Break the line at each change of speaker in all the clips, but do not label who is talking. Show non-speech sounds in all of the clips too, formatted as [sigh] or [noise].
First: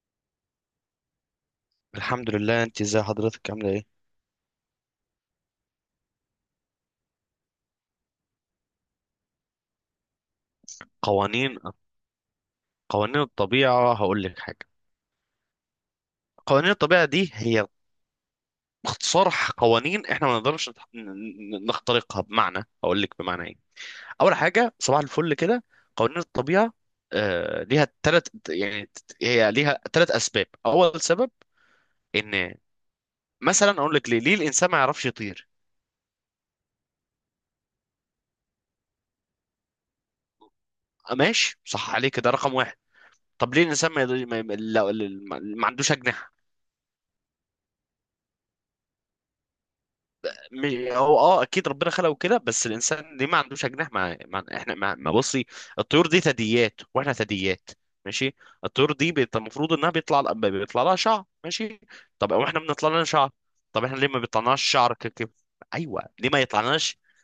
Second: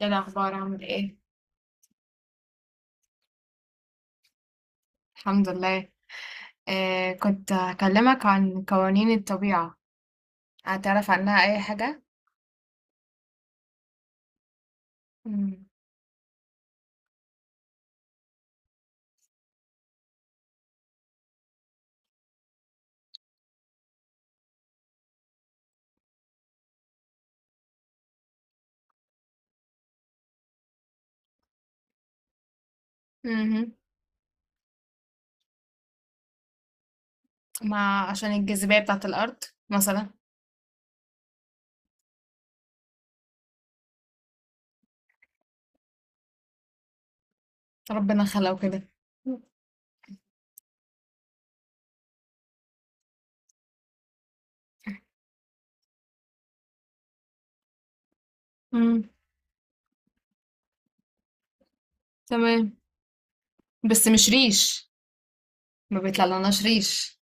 ايه الأخبار عامل ايه؟
الحمد لله. انت ازي حضرتك، عامله ايه؟
الحمد لله. كنت هكلمك عن قوانين الطبيعة. هتعرف عنها
قوانين
أي حاجة؟
قوانين الطبيعه، هقول لك حاجه.
مم.
قوانين الطبيعه دي هي باختصار قوانين احنا ما نقدرش نخترقها. بمعنى، هقول لك بمعنى ايه. اول حاجه، صباح الفل كده. قوانين الطبيعه ليها ثلاث، يعني هي ليها ثلاث اسباب. اول سبب ان، مثلا
مهم.
اقول لك ليه الانسان ما يعرفش يطير؟
ما عشان الجاذبية بتاعة الأرض مثلا.
آه، ماشي، صح عليك، ده رقم واحد. طب ليه الانسان ما, يقدر- ما, ما, لا- ما عندوش اجنحه؟
ربنا خلقه كده.
هو اكيد ربنا خلقه كده، بس الانسان ليه ما عندوش اجنحه؟ مع احنا ما، بصي الطيور دي ثدييات واحنا ثدييات، ماشي. الطيور
مم.
دي المفروض انها بيطلع لها شعر، ماشي. طب واحنا
تمام،
بنطلع لنا شعر. طب احنا
بس
ليه ما
مش
بيطلعناش
ريش.
شعر
ما
ايوه، ليه ما
بيطلعلناش
يطلعناش؟
ريش.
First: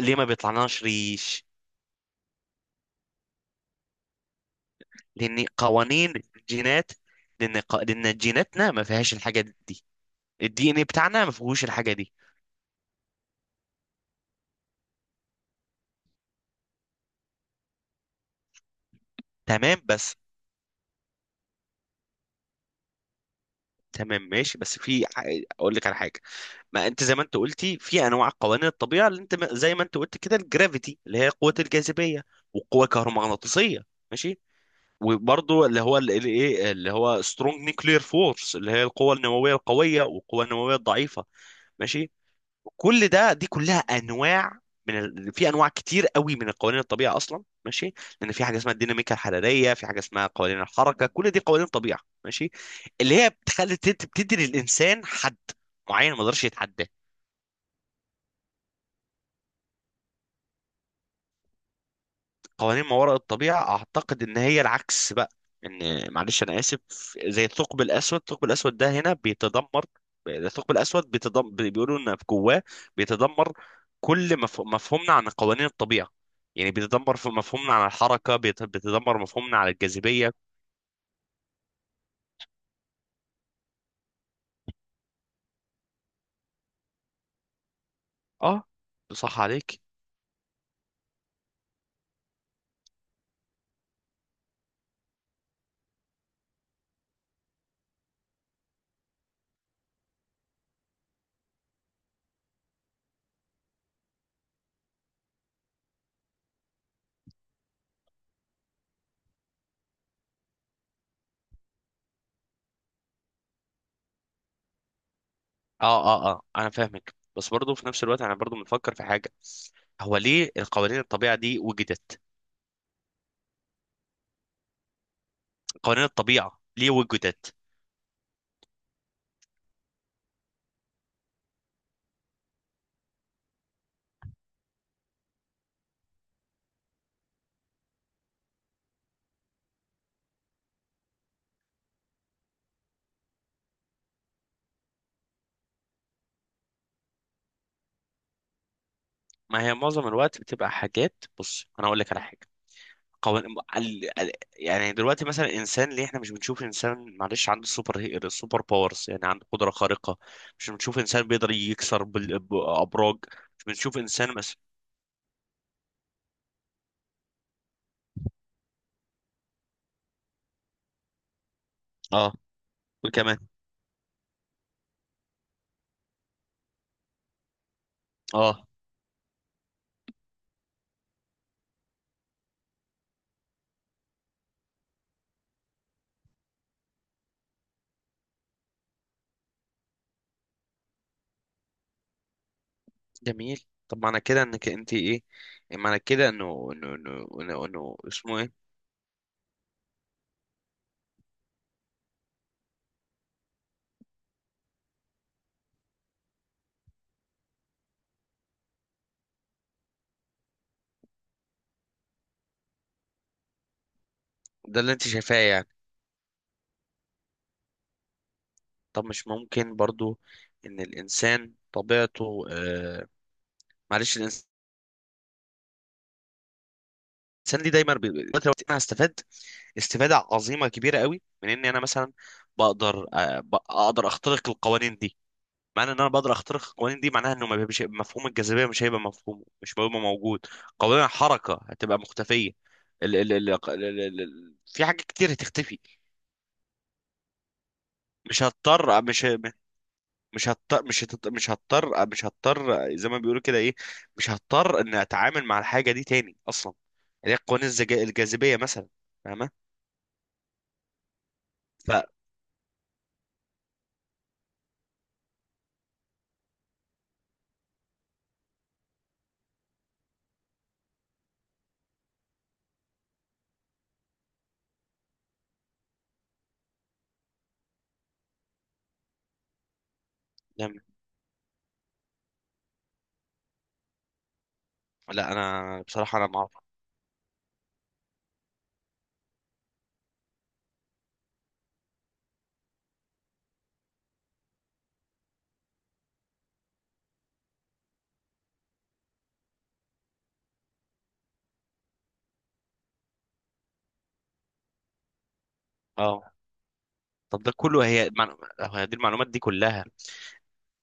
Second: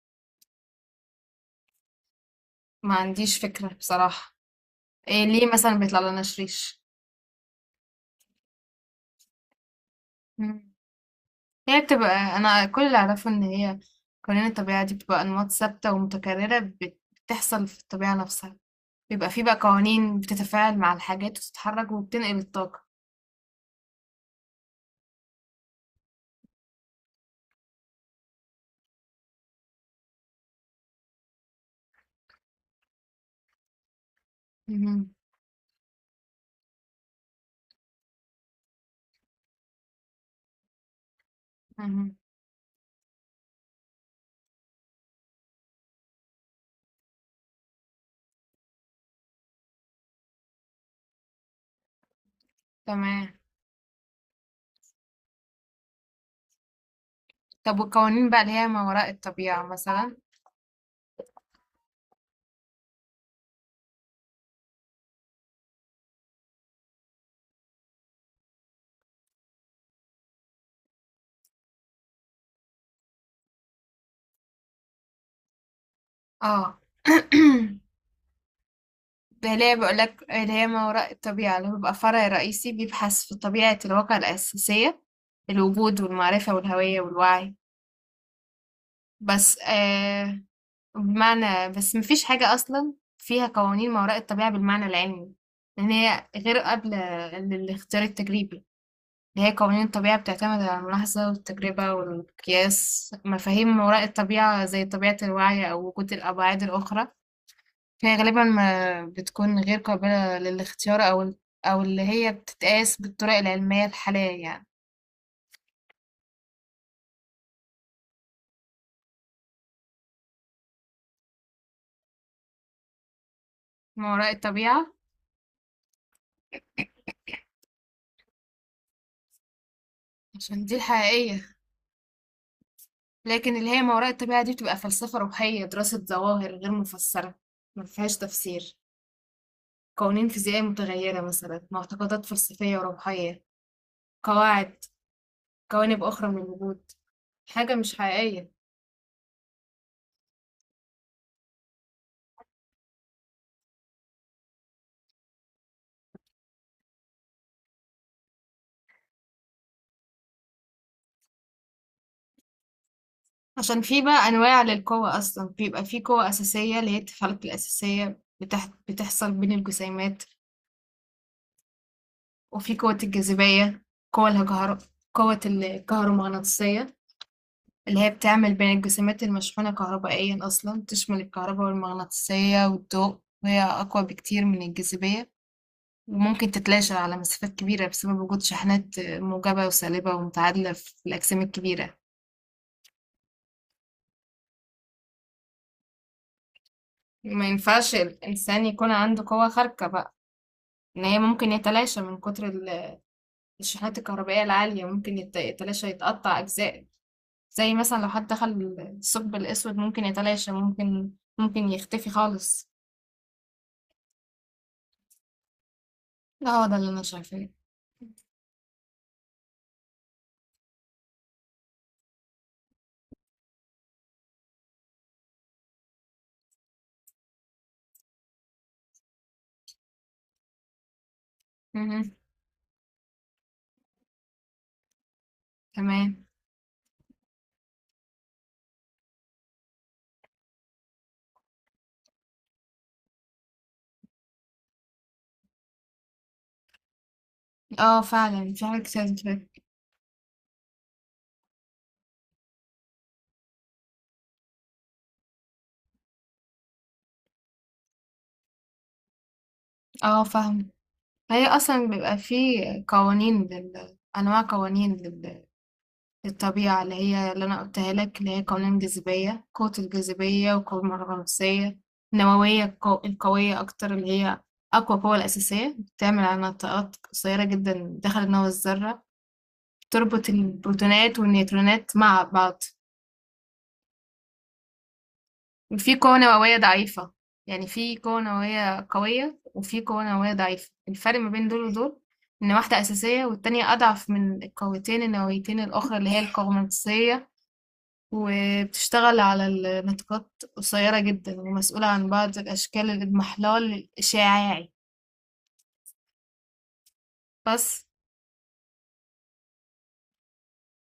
ليه ما بيطلعناش ريش؟
ما عنديش فكرة بصراحة. إيه
لان
ليه مثلا
قوانين
بيطلعلناش ريش؟
الجينات، لان جيناتنا ما فيهاش الحاجه دي. الدي
مم.
ان ايه بتاعنا ما فيهوش
هي
الحاجه دي.
بتبقى، أنا كل اللي أعرفه إن هي قوانين الطبيعة دي بتبقى أنماط ثابتة ومتكررة بتحصل في الطبيعة نفسها. بيبقى فيه بقى
تمام بس
قوانين بتتفاعل مع الحاجات وتتحرك وبتنقل الطاقة.
تمام ماشي، بس اقول لك على حاجه. ما انت زي ما انت قلتي في انواع قوانين الطبيعه، اللي انت زي ما انت قلت كده، الجرافيتي اللي هي قوه الجاذبيه، وقوه كهرومغناطيسيه، ماشي.
مهم.
وبرضه اللي هو ال- ال- ايه اللي هو سترونج نيوكلير فورس، اللي هي القوه النوويه القويه والقوه النوويه الضعيفه، ماشي.
مهم.
كل ده دي كلها انواع في انواع كتير قوي من القوانين الطبيعه اصلا، ماشي. لان في حاجه اسمها الديناميكا الحراريه، في حاجه اسمها قوانين الحركه، كل دي قوانين طبيعه، ماشي. اللي
تمام.
هي بتدي للانسان حد معين ما يقدرش يتعداه.
طب والقوانين بقى اللي هي ما وراء الطبيعة مثلا؟
قوانين ما وراء الطبيعة أعتقد إن هي العكس بقى. معلش، أنا آسف. زي الثقب الأسود، الثقب الأسود ده هنا بيتدمر. الثقب الأسود بيتدمر، بيقولوا إن في جواه بيتدمر. كل مفهومنا عن قوانين الطبيعة،
اه.
يعني بيتدمر
[clears throat]
في مفهومنا عن الحركة، بيتدمر
ده
مفهومنا
اللي
عن
هي بقول لك،
الجاذبية.
اللي هي ما وراء الطبيعة اللي هو بيبقى فرع رئيسي بيبحث في طبيعة الواقع الأساسية، الوجود والمعرفة والهوية والوعي.
أه، صح
بس
عليك.
آه بمعنى، بس مفيش حاجة أصلا فيها قوانين ما وراء الطبيعة بالمعنى العلمي، لأن هي غير قابلة للاختيار التجريبي. اللي هي قوانين الطبيعة بتعتمد على الملاحظة والتجربة والقياس، مفاهيم ما وراء الطبيعة زي طبيعة الوعي أو وجود الأبعاد الأخرى فهي غالبا ما بتكون غير قابلة للاختيار، أو اللي هي بتتقاس بالطرق العلمية الحالية يعني.
أه، أه، أه، أنا فاهمك، بس برضه في نفس الوقت أنا برضه بنفكر في حاجة. هو ليه القوانين الطبيعة دي وجدت؟
ما وراء الطبيعة.
قوانين الطبيعة ليه وجدت؟
عشان دي الحقيقية، لكن اللي هي ما وراء الطبيعة دي بتبقى فلسفة روحية، دراسة ظواهر غير مفسرة، ما فيهاش تفسير، قوانين فيزيائية متغيرة مثلا، معتقدات فلسفية وروحية، قواعد، جوانب أخرى من الوجود، حاجة مش حقيقية.
ما هي معظم الوقت بتبقى حاجات. بص، انا اقول لك على حاجه. قوان... ال... ال... يعني دلوقتي مثلا الانسان، ليه احنا مش بنشوف انسان، معلش، عنده سوبر باورز، يعني عنده قدره خارقه؟ مش بنشوف انسان بيقدر يكسر بابراج. مش
عشان
بنشوف
في بقى
انسان مثلا.
أنواع للقوة أصلا، بيبقى في قوة أساسية اللي هي التفلق الأساسية بتحصل بين الجسيمات.
اه.
وفي قوة
وكمان.
الجاذبية. قوة الهجهر، قوة الكهرومغناطيسية اللي هي بتعمل
اه.
بين الجسيمات المشحونة كهربائيا، أصلا تشمل الكهرباء والمغناطيسية والضوء. وهي أقوى بكتير من الجاذبية، وممكن تتلاشى على مسافات كبيرة بسبب وجود شحنات موجبة وسالبة ومتعادلة في الأجسام الكبيرة.
جميل. طب معنى كده انك انت ايه؟ معنى كده انه انه انه
ما
انه
ينفعش
إنه اسمه ايه؟
الإنسان يكون عنده قوة خارقة بقى. ان هي ممكن يتلاشى من كتر الشحنات الكهربائية العالية، ممكن يتلاشى، يتقطع اجزاء. زي مثلا لو حد دخل الثقب الاسود ممكن يتلاشى، ممكن يختفي خالص.
ده اللي انت شايفاه، يعني.
لا، هو ده اللي انا شايفاه.
طب مش ممكن برضو ان الانسان طبيعته معلش، الانسان، الانسان ليه دايما دلوقتي لو انا هستفاد استفاده عظيمه كبيره قوي من اني انا مثلا
مهم.
اقدر اخترق القوانين دي. معنى ان انا
تمام.
بقدر اخترق القوانين دي معناها انه ما بيبقاش مفهوم الجاذبيه، مش هيبقى موجود. قوانين الحركه هتبقى مختفيه. ال ال ال ال ال ال في حاجات كتير هتختفي.
اه
مش
فعلا في حاجات
هضطر
كتير
مش
كده.
مش هضطر زي ما بيقولوا كده ايه. مش هضطر ان اتعامل مع الحاجه دي تاني اصلا، اللي هي قوانين الجاذبيه مثلا. فاهمه؟
اه فاهم. هي اصلا
ف
بيبقى في انواع قوانين الطبيعة اللي هي اللي أنا قلتها لك، اللي هي قوانين الجاذبية، قوة الجاذبية والقوة الغناطيسية النووية، القوية أكتر اللي هي أقوى قوة الأساسية، بتعمل على نطاقات قصيرة جدا داخل نواة الذرة، تربط البروتونات والنيوترونات مع بعض.
لا انا
وفي قوة
بصراحه انا ما
نووية
اعرف.
ضعيفة. يعني في قوة نووية قوية وفي قوة نووية ضعيفة، الفرق ما بين دول ودول إن واحدة أساسية والتانية أضعف من القوتين النوويتين الأخرى اللي هي القوة الغناطيسية، وبتشتغل على النطاقات قصيرة جدا، ومسؤولة عن بعض أشكال الإضمحلال الإشعاعي.
اه. طب ده
بس.
كله، هي دي المعلومات دي كلها.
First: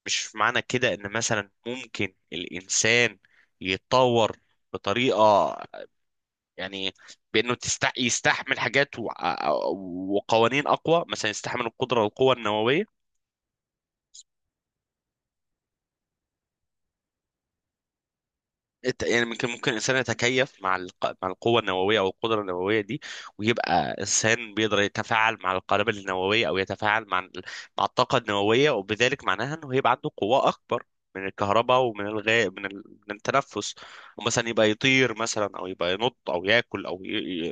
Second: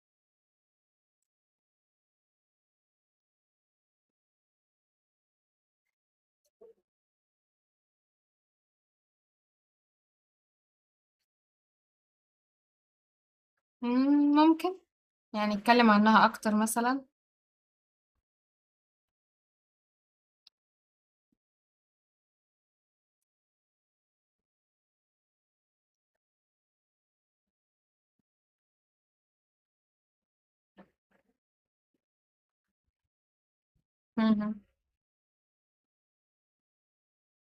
مش معنى كده ان مثلا ممكن الانسان يتطور بطريقه، يعني بانه يستحمل حاجات وقوانين اقوى مثلا، يستحمل القدره والقوه النوويه.
ممكن، يعني نتكلم عنها أكتر مثلا.
يعني ممكن الانسان يتكيف مع القوه النوويه او القدره النوويه دي، ويبقى انسان بيقدر يتفاعل مع القنابل النوويه او يتفاعل مع الطاقه النوويه، وبذلك معناها انه هيبقى عنده قوه اكبر من الكهرباء ومن الغاء من التنفس، ومثلا
مهم.
يبقى يطير مثلا او يبقى ينط او ياكل او ي...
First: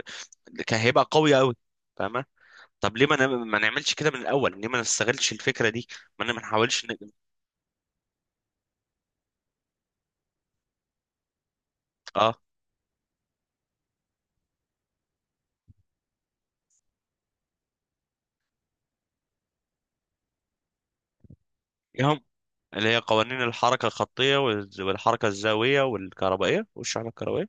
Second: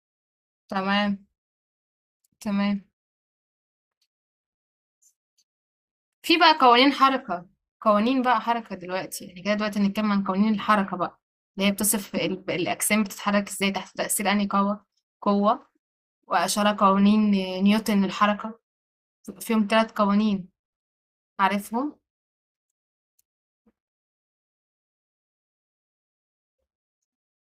ي... كان هيبقى
تمام.
قوي قوي. فاهمه؟
تمام.
طب ليه ما نعملش كده من الاول؟ ليه ما نستغلش الفكره دي؟
في
ما
بقى
نحاولش
قوانين حركة، قوانين بقى حركة دلوقتي، يعني كده دلوقتي نتكلم عن قوانين الحركة بقى اللي هي بتصف الأجسام بتتحرك إزاي تحت تأثير أنهي قوة. قوة وأشار قوانين نيوتن للحركة، بيبقى فيهم ثلاث قوانين، عارفهم.
اه. اللي هي قوانين الحركة الخطية والحركة الزاوية والكهربائية والشعلة الكهربائية.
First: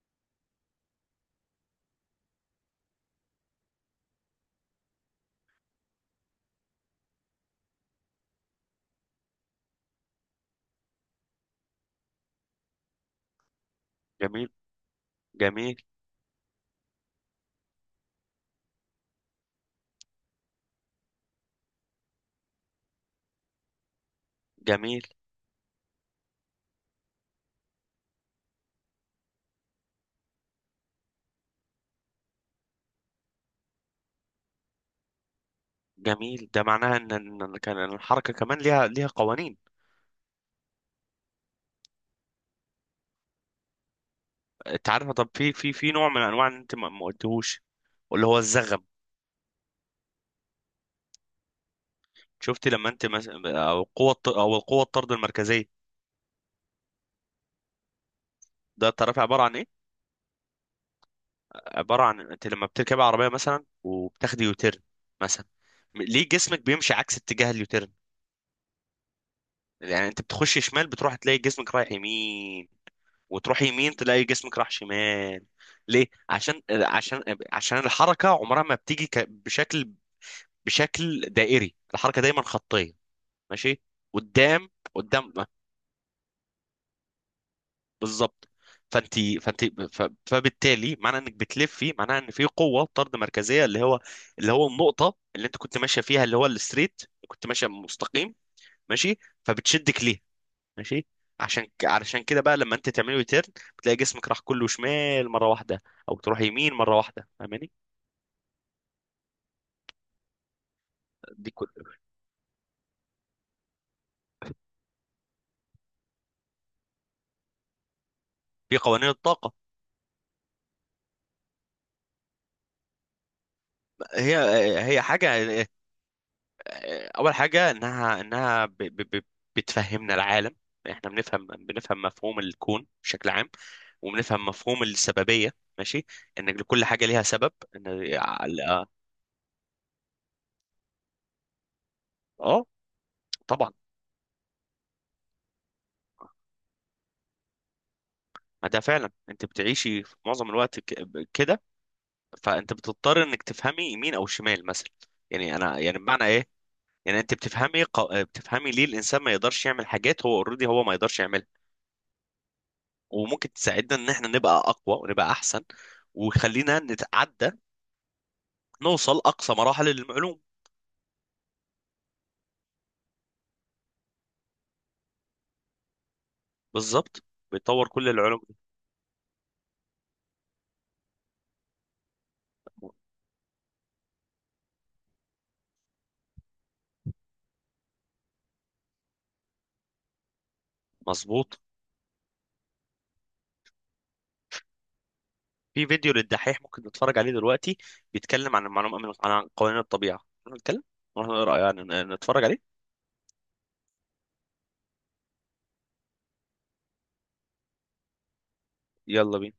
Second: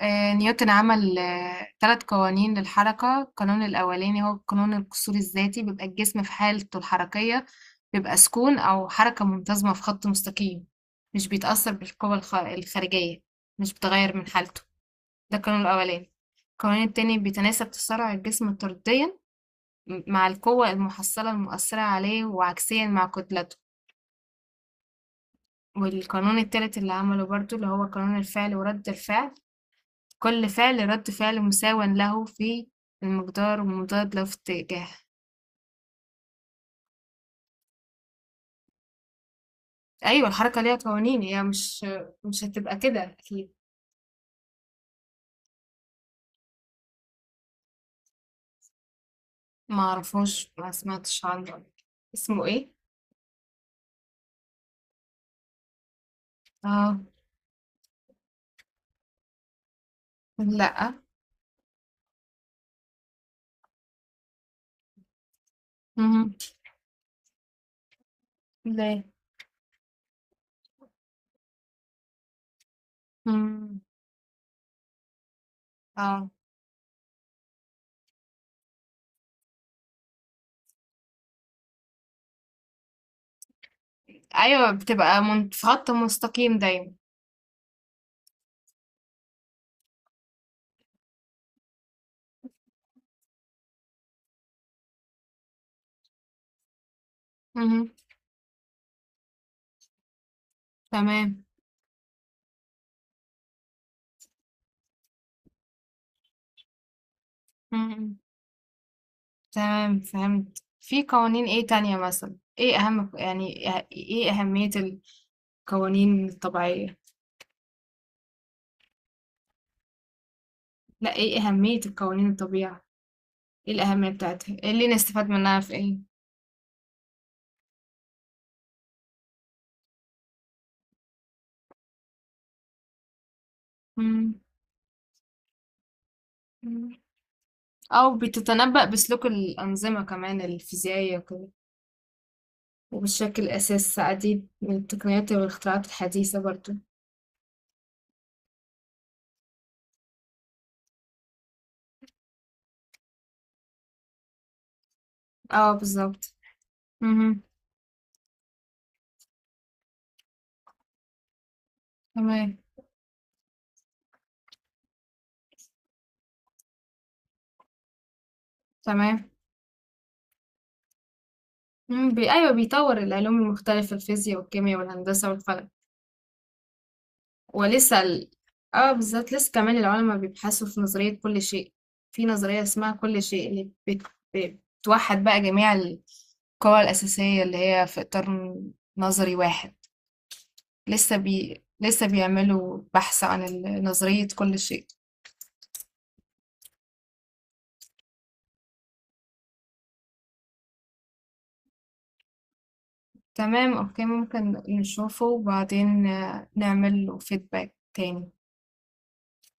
نيوتن عمل ثلاث قوانين للحركة. القانون الأولاني هو قانون القصور الذاتي، بيبقى الجسم في حالته الحركية، بيبقى سكون أو حركة منتظمة في خط مستقيم مش بيتأثر الخارجية، مش بتغير من
جميل.
حالته. ده القانون
جميل.
الأولاني. القانون التاني بيتناسب تسارع الجسم طرديا مع القوة المحصلة المؤثرة عليه، وعكسيا مع كتلته.
جميل.
والقانون التالت اللي عمله برضو اللي هو قانون الفعل ورد الفعل، كل فعل رد فعل مساو له في المقدار ومضاد له في اتجاه.
جميل، ده معناها ان إن الحركة كمان ليها قوانين.
ايوه الحركه ليها قوانين، هي مش هتبقى كده اكيد.
انت عارفة؟ طب في في نوع من انواع ان انت ما قلتهوش، واللي هو الزغم.
ما اعرفوش، ما سمعتش عنه، اسمه
شفتي
ايه؟
لما انت مس... او القوة الط- او القوة الطرد المركزية،
اه.
ده تعرفي عبارة عن ايه؟
لا.
عبارة عن انت لما بتركبي عربية مثلا وبتاخدي يوتيرن مثلا، ليه
مم.
جسمك بيمشي عكس اتجاه اليوتيرن؟
لا.
يعني انت بتخش شمال بتروح تلاقي جسمك رايح يمين، وتروح
مم.
يمين تلاقي جسمك راح شمال. ليه؟
اه.
عشان الحركه عمرها ما بتيجي بشكل دائري. الحركه دايما خطيه، ماشي،
ايوه
قدام
بتبقى
قدام.
في خط مستقيم دايما.
بالظبط. فانت فانت فبالتالي معنى انك بتلفي معناها ان في قوه طرد مركزيه، اللي هو النقطه اللي انت كنت ماشيه فيها اللي هو الستريت، كنت ماشيه
مم.
مستقيم، ماشي. فبتشدك ليها، ماشي.
تمام.
علشان كده بقى لما انت تعمله يترن، بتلاقي جسمك راح كله شمال مره واحده، او تروح يمين مره واحده. فاهماني؟
مم. تمام فهمت. في قوانين
دي
ايه
كل
تانية مثلا؟ ايه اهم يعني؟ ايه اهمية القوانين الطبيعية؟
دي قوانين الطاقه.
لا، ايه أهمية القوانين الطبيعة؟ ايه الأهمية
هي
بتاعتها؟ ايه اللي
هي
نستفاد منها
حاجه،
في ايه؟
اول حاجه انها، بتفهمنا العالم. احنا بنفهم مفهوم الكون بشكل عام،
مم.
وبنفهم مفهوم السببيه، ماشي، ان لكل
مم.
حاجه ليها سبب.
أو بتتنبأ بسلوك الأنظمة كمان الفيزيائية وكده.
اه.
وبتشكل
طبعا.
أساس عديد من التقنيات والاختراعات الحديثة برضو.
ما ده فعلا، انت بتعيشي في معظم الوقت كده. فانت بتضطر انك تفهمي يمين او شمال مثلا. يعني
اه
انا، يعني بمعنى
بالظبط.
ايه؟ يعني انت
مهم.
بتفهمي ليه الانسان ما يقدرش يعمل حاجات هو اوريدي هو ما يقدرش يعملها.
تمام.
وممكن تساعدنا ان احنا نبقى اقوى ونبقى احسن، ويخلينا نتعدى، نوصل
تمام.
اقصى مراحل المعلوم.
مم. أيوه بيطور العلوم المختلفة، الفيزياء والكيمياء والهندسة والفلك.
بالظبط. بيتطور
ولسه
كل
ال...
العلوم.
اه بالظبط لسه كمان العلماء بيبحثوا في نظرية كل شيء. في نظرية اسمها كل شيء اللي بتوحد بقى جميع القوى الأساسية اللي هي في إطار نظري واحد.
مظبوط.
لسه بيعملوا بحث عن نظرية كل شيء.
في فيديو للدحيح، ممكن نتفرج عليه دلوقتي، بيتكلم عن المعلومه عن قوانين الطبيعه. نروح نتكلم، نروح نقرا يعني، نتفرج عليه.
تمام أوكي، ممكن نشوفه وبعدين نعمل له فيدباك تاني.
يلا بينا.